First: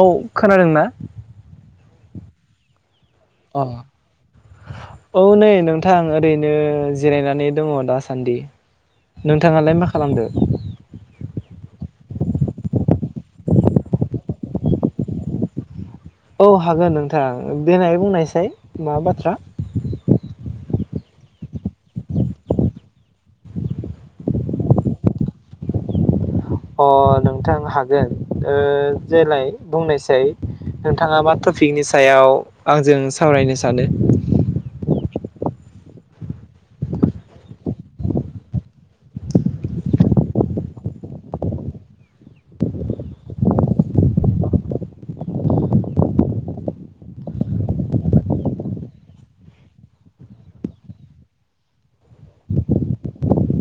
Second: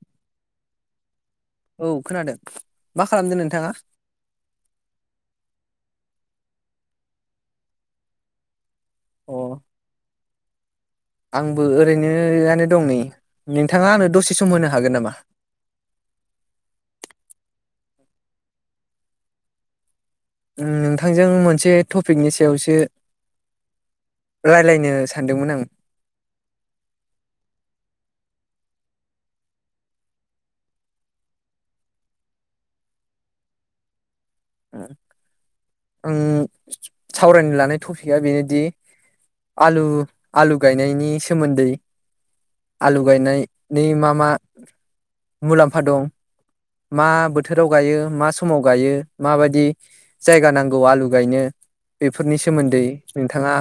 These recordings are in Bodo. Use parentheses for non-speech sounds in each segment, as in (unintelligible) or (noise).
औ औ खोनादोंना? औ खोनादों। मा खालामदों अ नोंथाङा औ नै नों थां ओरैनो जिरायनानै दङ दासान्दि अ नोंथाङालाय मा खालामदो? आंबो ओरैनोनो दं नै नोंथाङा आंनो दसे सम होनो हागोन नामा? औ हागोन नोंथां देनाय बुंनायसाय मा बाथ्रा? नोंथांजों मोनसे टपिकनि सायावसो रायलायनो सानदोंमोन आं अ नोंथां हागोन जेलाय बुंनायसै नोंथाङा मा टपिकनि सायाव आंजों सावरायनो सानो। आं सावरायनो लानाय टपिकआ बेनोदि आलु आलु गायनायनि सोमोन्दै आलु गायनायनि मा मा मुलाम्फा दं मा बोथोराव गायो मा समाव गायो माबायदि जायगा नांगौ आलु गायनो बेफोरनि सोमोन्दै नोंथाङा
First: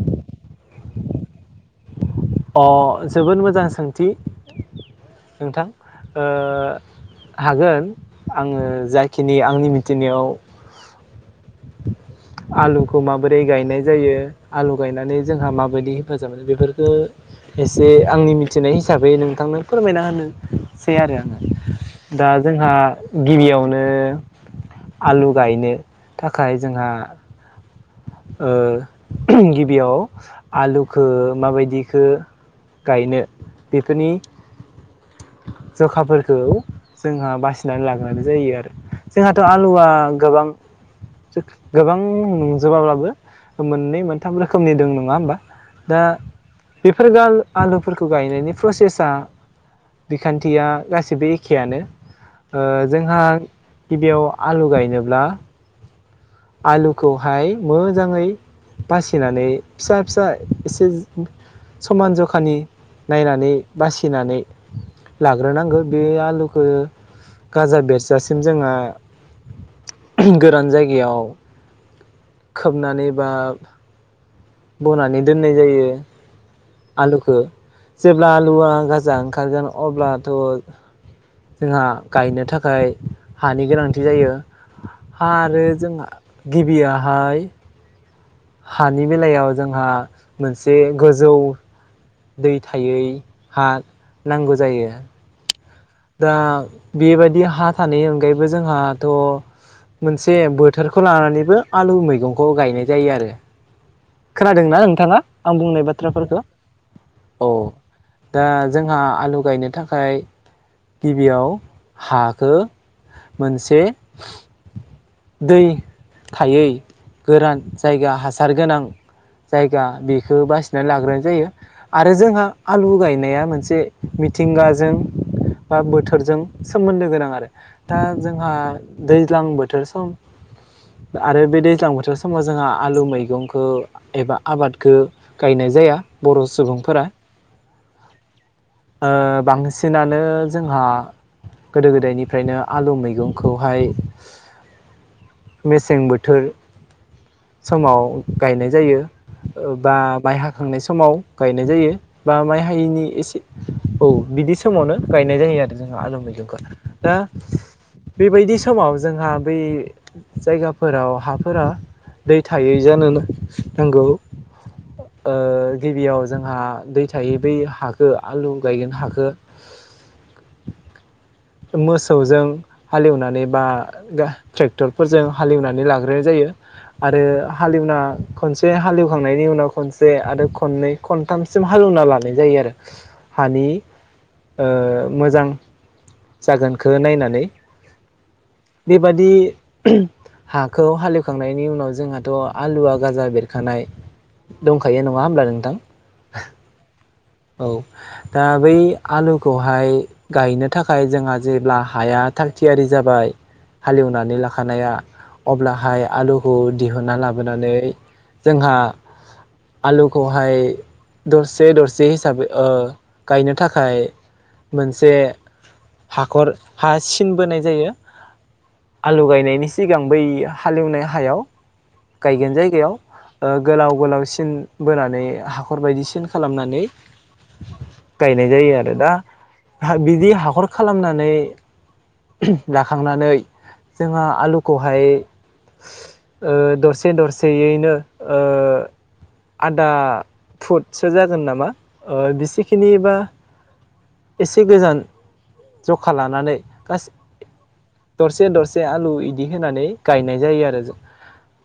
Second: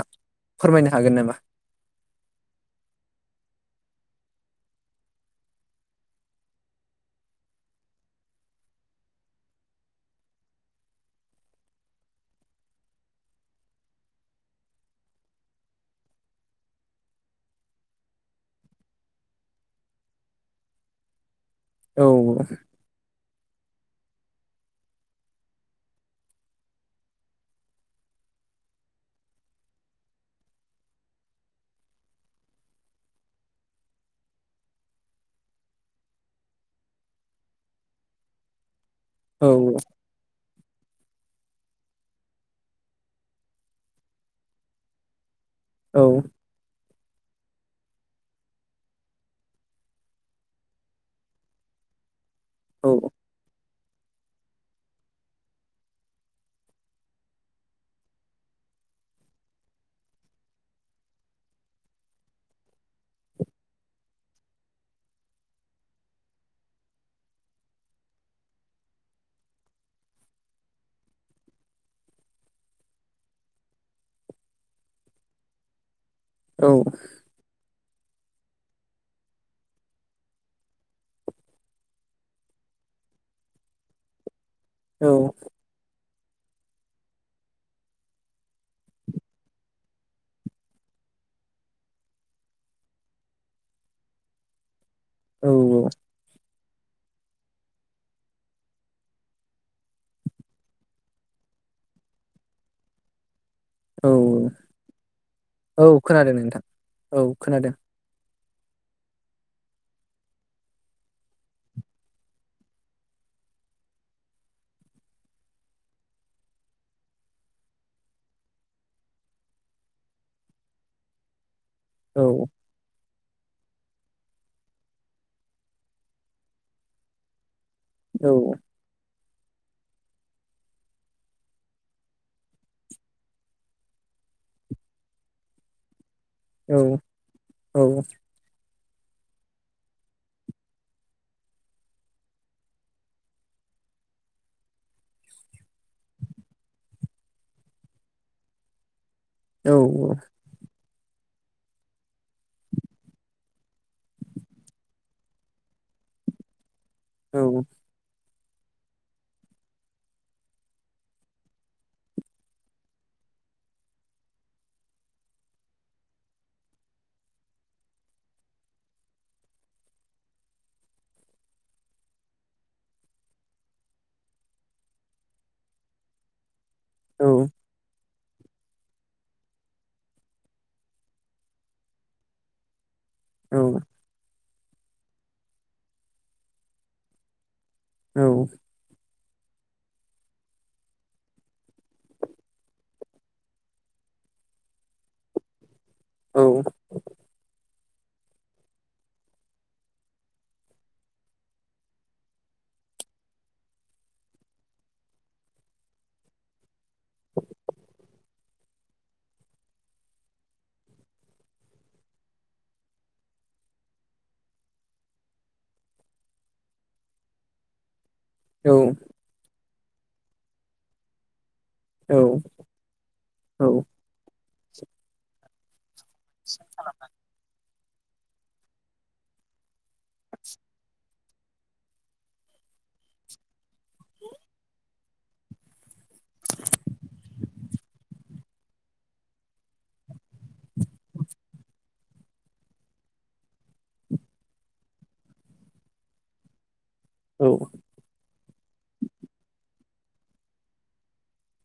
फोरमायनो हागोन नामा? अ जोबोद मोजां सोंथि नोंथां हागोन आङो जाखिनि अ जोबोद मोजां सोंथि नोंथां हागोन आङो जाखिनि आंनि मिथिनायाव आलुखौ माबोरै गायनाय जायो आलु गायनानै जोंहा माबायदि हेफाजाब मोनो बेफोरखौ एसे आंनि मिथिनाय हिसाबै नोंथांनो फोरमायना होनोसै आरो। औ दा जोंहा गिबियावनो आलु गायनो थाखाय जोंहा गिबियाव आलुखौ माबायदिखौ गायनो बेफोरनि जखाफोरखौ जोंहा बासिनानै लाग्रोनाय जायो आरो। जोंहाथ' औ आलुआ गोबां गोबां जोबाब्लाबो मोननै मोनथाम रोखोमनि दं नङा होमबा? औ दा बेफोर आलुफोरखौ गायनायनि प्रसेसा बिखान्थिया गासिबो एखेयानो ओ औ जोंहा गिबियाव आलु गायनोब्ला आलुखौहाय मोजाङै बासिनानै फिसा फिसा एसे समान जखानि नायनानै बासिनानै लाग्रोनांगौ बे आलुखौ गाजा बेरजासिम जोंहा गोरान जायगायाव (inaudible) खोबनानै बा बनानै दोननाय जायो। औ आलुखौ जेब्ला आलुआ गाजा ओंखारगोन अब्लाथ' जोंहा गायनो थाखाय हानि गोनांथि जायो। हा औ आरो जोंहा गिबि आहाय हानि बेलायाव जोंहा मोनसे गोजौ दै थायै हा नांगौ जायो। औ औ दा बेबायादि हा थानायनि अनगायैबो जोंहाथ' मोनसे बोथोरखौ लानानैबो आलु मैगंखौ गायनाय जायो आरो औ खोनादोंना नोंथाङा आं औ बुंनाय खोनादों बाथ्राफोरखौ नोंथां औ दा जोंहा आलु गायनो थाखाय गिबियाव हाखौ मोनसे दै थायै गोरान जायगा हासार गोनां जायगा बेखौ बासिनानै लाग्रोनाय जायो आरो जोंहा औ आलु गायब नेआ मोनसे मिथिंगाजों बा बोथोरजों सोमोन्दो गोनां आरो दा औ जोंहा दै दैज्लां बोथोर सम आरो बे दैज्लां बोथोर समाव जोंहा आलु मैगंखौ एबा आबादखौ गायनाय जाया बर' औ सुबुंफोरा औ ओ बांसिनानो जोंहा गोदो गोदायनिफ्रायनो आलु मैगंखौहाय मेसें बोथोर समाव गायनाय जायो औ बा माइ हाखांनाय सम समाव गायनाय जायो बा माइ हायिनि एसे औ बिदि समावनो गायनाय जायो आरो जोंहा आलु मैगंखौ दा औ बेबायदि समाव जोंहा बै जायगाफोराव हाफोरा दै थायै जानो नांगौ ओ गिबियाव जोंहा दै थायै बै हाखौ आलु गायगोन हाखौ (inaudible) मोसौजों हालेवनानै बा ट्रेक्टरफोरजों हालेवनानै लाग्रोनाय जायो आरो औ हालेवना खनसे हालेव होखांनायनि उनाव खनसे आरो खननै खनथामसिम हालेवना लानाय जायो आरो औ हानि ओ मोजां जागोनखौ नायनानै बेबादि हाखौ हालेवखांनायनि उनाव जोंहाथ' आलुवआ गाजा बेरखानाय दंखायो नङा होमब्ला नोंथां औ औ दा बै आलुखौहाय गायनो थाखाय जोंहा जेब्ला हाया थागथियारि जाबाय हालेवनानै लाखानाया अब्लाहाय आलुखौ दिहुनना लाबोनानै जोंहा आलुखौहाय दरसे दरस जे हिसाबै ओ गायनो थाखाय मोनसे हाखर हा सिन बोनाय जायो आलु गायनाय सिग सिगां बै हालेवनाय हायाव गायगोन जायगायाव ओ गोलाव गोलावसिन बोनानै हाखर बायदिसि सिन खालामनानै गायनाय जायो आरो दा बिदि हाखर खालामनानै लाखांनानै जोंहा आलुखौहाय ओ दरसे दरसेयैनो ओ आदा फुटसो जागोन नामा ओ बेसेखिनि बा एसे गोजान जखा लानानै गास औ। दरसे दरसे आलु इदि होनानै गायनाय जायो आरो ज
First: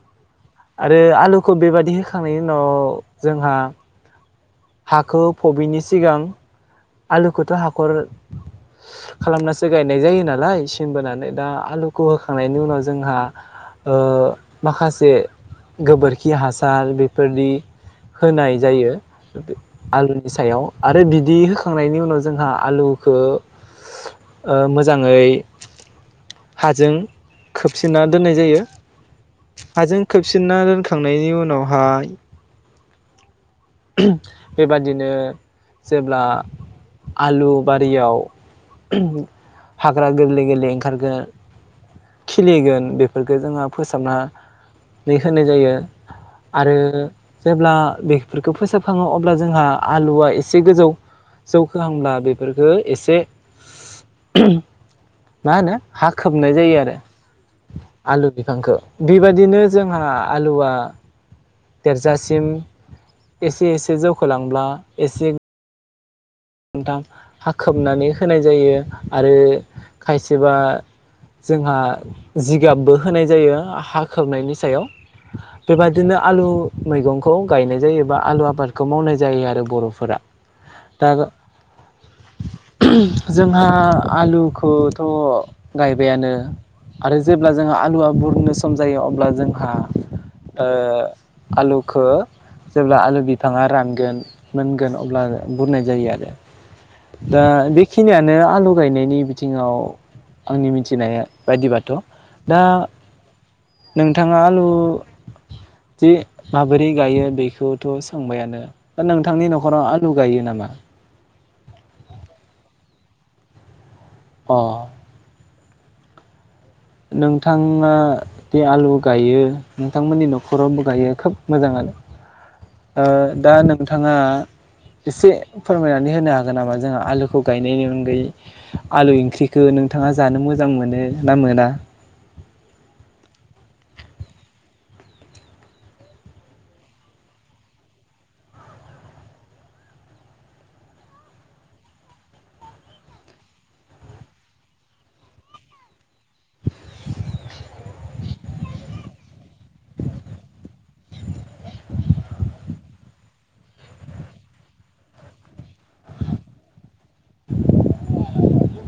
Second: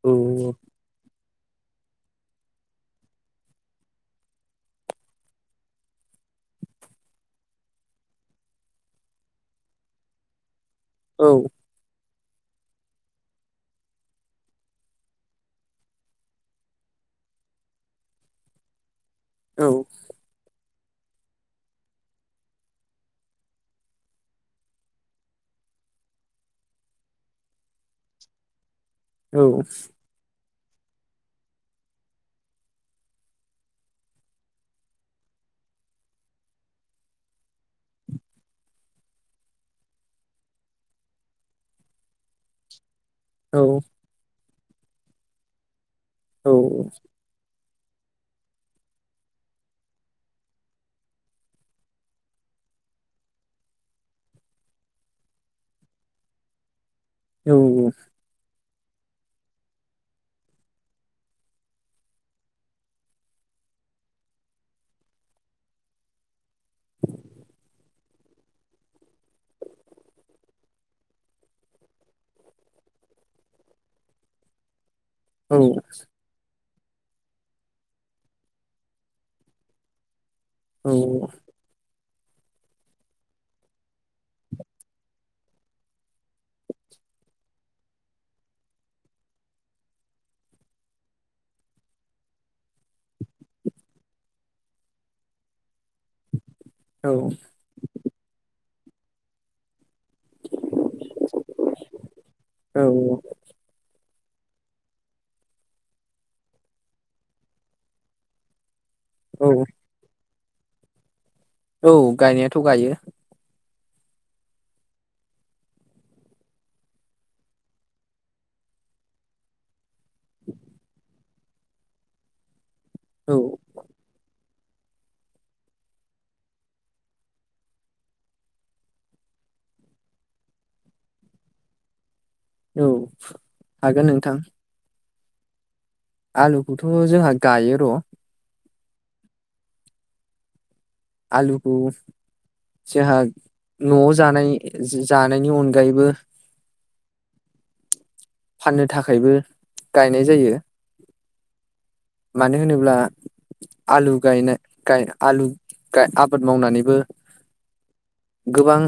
औ औ। खौ बेबायादि होखांनायनि उनाव जोंहा हाखौ फबिनि सिगां आलुखौथ' हाखर खालामनासो गायनाय जायो नालाय स बोनानै दा आलुख खौ होखांनायनि उनाव जोंहा ओ माखासे गोबोरखि हासार बेफोरदि होनाय जायो। बे औ आलुनि सायाव। आरो बिदि होख खांनायनि उनाव जोंहा आलुखौ ओ मोजाङै हाजों खोबसिनना दोननाय जायो। औ। सिनना दोनखांनायनि उनावहाय ओहोम बेबादिनो जेब्ला आलु बारियाव ओहोम हाग्रा गोरलै गोरलै ओंखारगोन खिलिगोन बेफ फोरखौ जोङा फोसाबना नै होनाय जायो। आरो जेब ब्ला बेख फोरखो फोसाबखाङो अब्ला जोंहा आलुआ एसे गोजौ जौखोहांब्ला बेफोरफोरखो एसे ओहोम मा होनो हा खोबनाय जायो आरो आलु बिफांखो। बेबायदिनो जोंहा आलुआ देरजासिम एसे एसे जौखोलांब्ला एसे खोनथाम हा खोबनानै होनाय जायो आरो खायसेबा जोंहा जिगाबबो होनाय जायो हा खोबनायनि सायाव। बेबायदिनो आलु मैगंखौ गायनाय जायोबा आलु आबादखौ मावनाय जायो आरो बर'फोरा। औ। दा (unintelligible) जोंहा आलुखौथ' गायबायानो आरो जेब्ला जोंहा आलुआ बुरनो सम जायो अब्ला जोंहा ओ आलुखो जेब्ला आलु बिफाङा रानगोन मोनगोन अब्ला बुरनाय जायो आरो। दा बेखिनियानो आलु गायनायनि बिथिङाव आंनि मिथिनाया बायदिबाथ' दा नोंथाङा आलु जि माबोरै गायो बेखौथ' सोंबायानो दा नोंथांनि औ न'खराव आल गायो नामा? औ गायनायाथ' गायो। अ। नोंथाङा बे आलु गायो नोंथांमोननि न'खरावबो गायो खोब मोजाङानो ओ औ दा नोंथाङा एसे फोरमायनानै होनो हागोन नामा जोंहा आलुखौ गायनायनि अनगायै आलु इंख्रिखौ नोंथाङा जानो मोजां मोनो ना मोना? औ हागोन नोंथां। आलुखौथ' जोंहा गायो र' आलुखौ जोंहा न'आव जानाय जानायनि अनगायैबो (inaudible) फाननो थाखायबो गायनाय जायो। मानो होनोब्ला आलु गायनाय गाय आलु गाय आबाद मावनानैबो गोबां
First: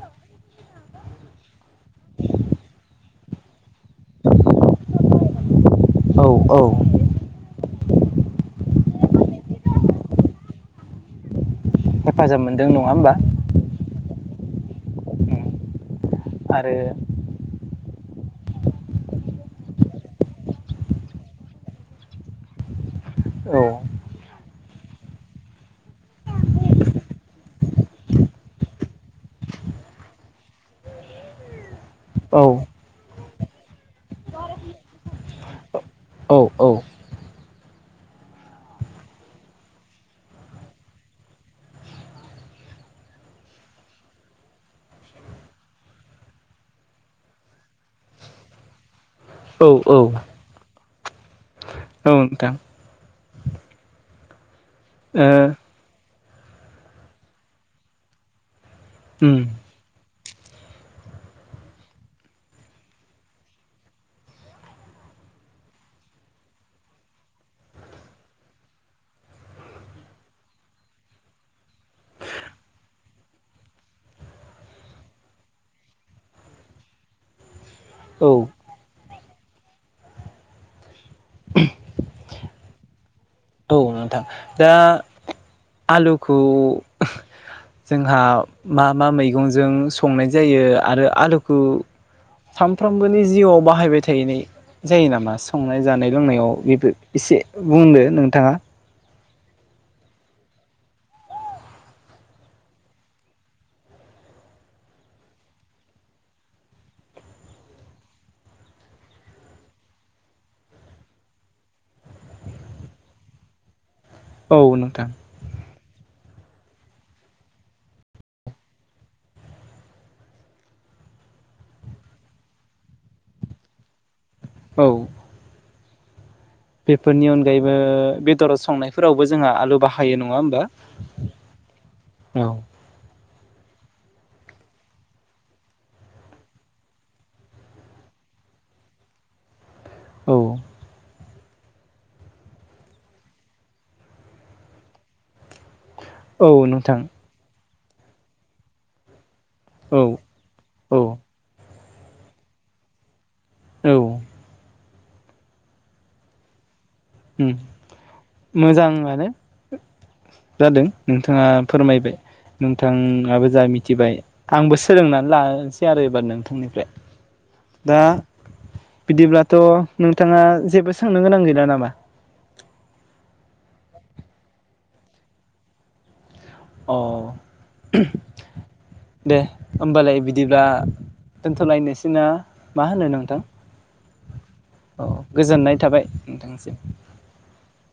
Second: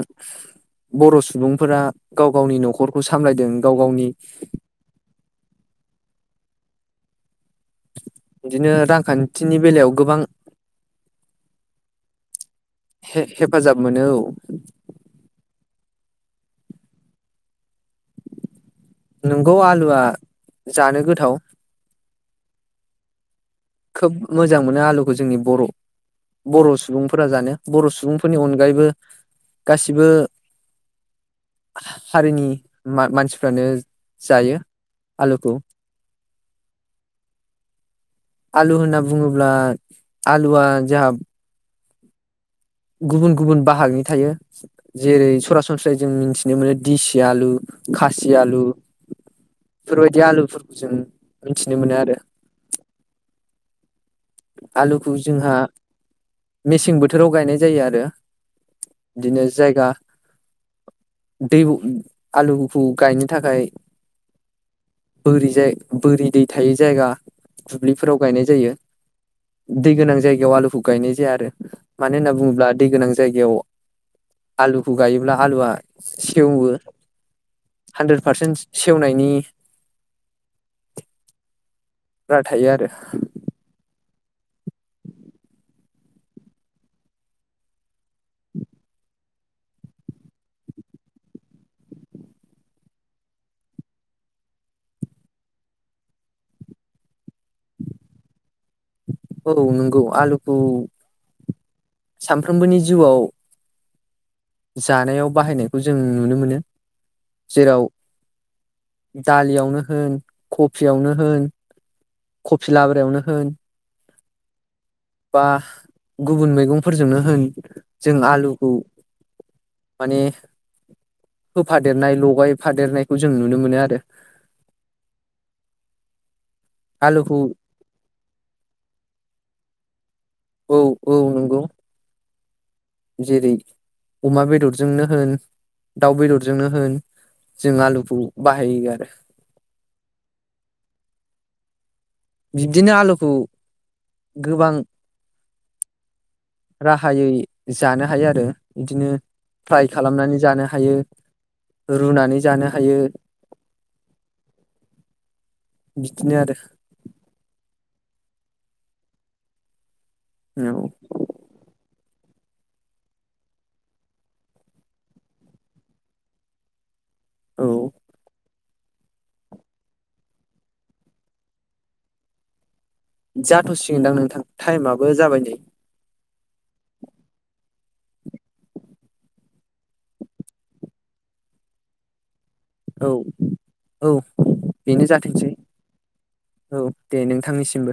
बर' सुबुंफोरा गाव गावनि न'खरखौ सामलायदों गाव गावनि (inaudible) औ औ। बिदिनो रांखान्थिनि बेलायाव गोबां हेफाजाब मोनदों नङा होमबा? हेफाजाब मोनो औ आरो नंगौ आलुआ जानो गोथाव औ खोब मोज मोजां मोनो आलुखौ जोंनि बर' बर' सुबुंफोरा जानो बर' सुबुंफोरनि अनगायैबो गासिबो औ हारिनि मा-मानसिफ फ्रानो जायो आलुखौ। औ औ। आलु होनना बुङोब्ला आलुआ जाहा गुबुन गुबुन बाहागनि थायो जेरै सरासनस्रायै जों मिथिनो मोनो दिसि आलु, खासि आलु औ औ फोरबादि आलुफोर जों मोनथिनो मोनो आरो नोंथां आलुखौ ओ जोंहा मेसें बोथोराव गायनाय जायो आरो उम बिदिनो जायगा दैबु आलुगुफु गायनो थाखाय बोरि जाय बोरि दै थायै जायगा दुब्लिफोराव गायनाय जायो । दै गोनां जायगायाव आलुखौ गायनाय जाया आरो मानो होनना बुङोब्ला दै गोनां जायगायाव आलुखौ गायोब्ला आलुआ सेवो हान्द्रेद औ पारसेन्ट सेवनायनि ब्रा थायो आरो औ नोंथां दा आलुखौ जोंहा मा मा मैगंजों संनाय जायो आरो आलुखौ सामफ्रोमबोनि जिउआव बाहायबाय थायनाय जायो नामा संनाय जानाय लोंनायाव बेबो एसे बुंदो नोंथाङा । औ नंगौ आलुखौ सानफ्रोमबोनि जिउआव जानायाव बाहायनायखौ जों नुनो मोनो जेराव दालियावनो होन कफियावनो होन कफि लाब्रायावनो होन औ नोंथां बा गुबुन मैगंफोरजोंनो होन जों आलुखौ माने होफादेरनाय लगायफादेरनायखौ जों नुनो मोनो आरो औ बेफोरनि आलुखौ अनगायैबो बेदराव संनायफोरावबो जोंहा आलु बाहायो नं औ औ नंगौ। औ। जेरै अमा बेदरजोंनो होन दाउ बेदरजोंनो होन जों आलुखौ बाहायो आरो। औ। बिब्दिनो आलुखौ गोबां औ नोंथां राहायै जानो हायो आरो बिदिनो फ्राय औ खालामनानै जानो हायो। औ रुनानै जानो हायो। औ। बिदिनो आरो मोजाङानो। जादों औ नोंथाङा फोरमायबाय। नोंथाङाबो जा मिथिबाय आंबो सोलोंनानै लानोसै आरो एबार नोंथांनिफ्राय। औ दा बिदिब्लाथ नोंथाङा जेबो सोंनो गोनां गैला नामा? जाथसिगोनदां नोंथां टाइमाबो जाबाय नै अ दे होमबालाय बिदिब्ला दोनथलायनोसै ना मा होनो औ नोंथां? औ बेनो औ जाथोंसै गोजोननाय थाबाय औ नोंथांसिम। दे नोंथांनिसिमबो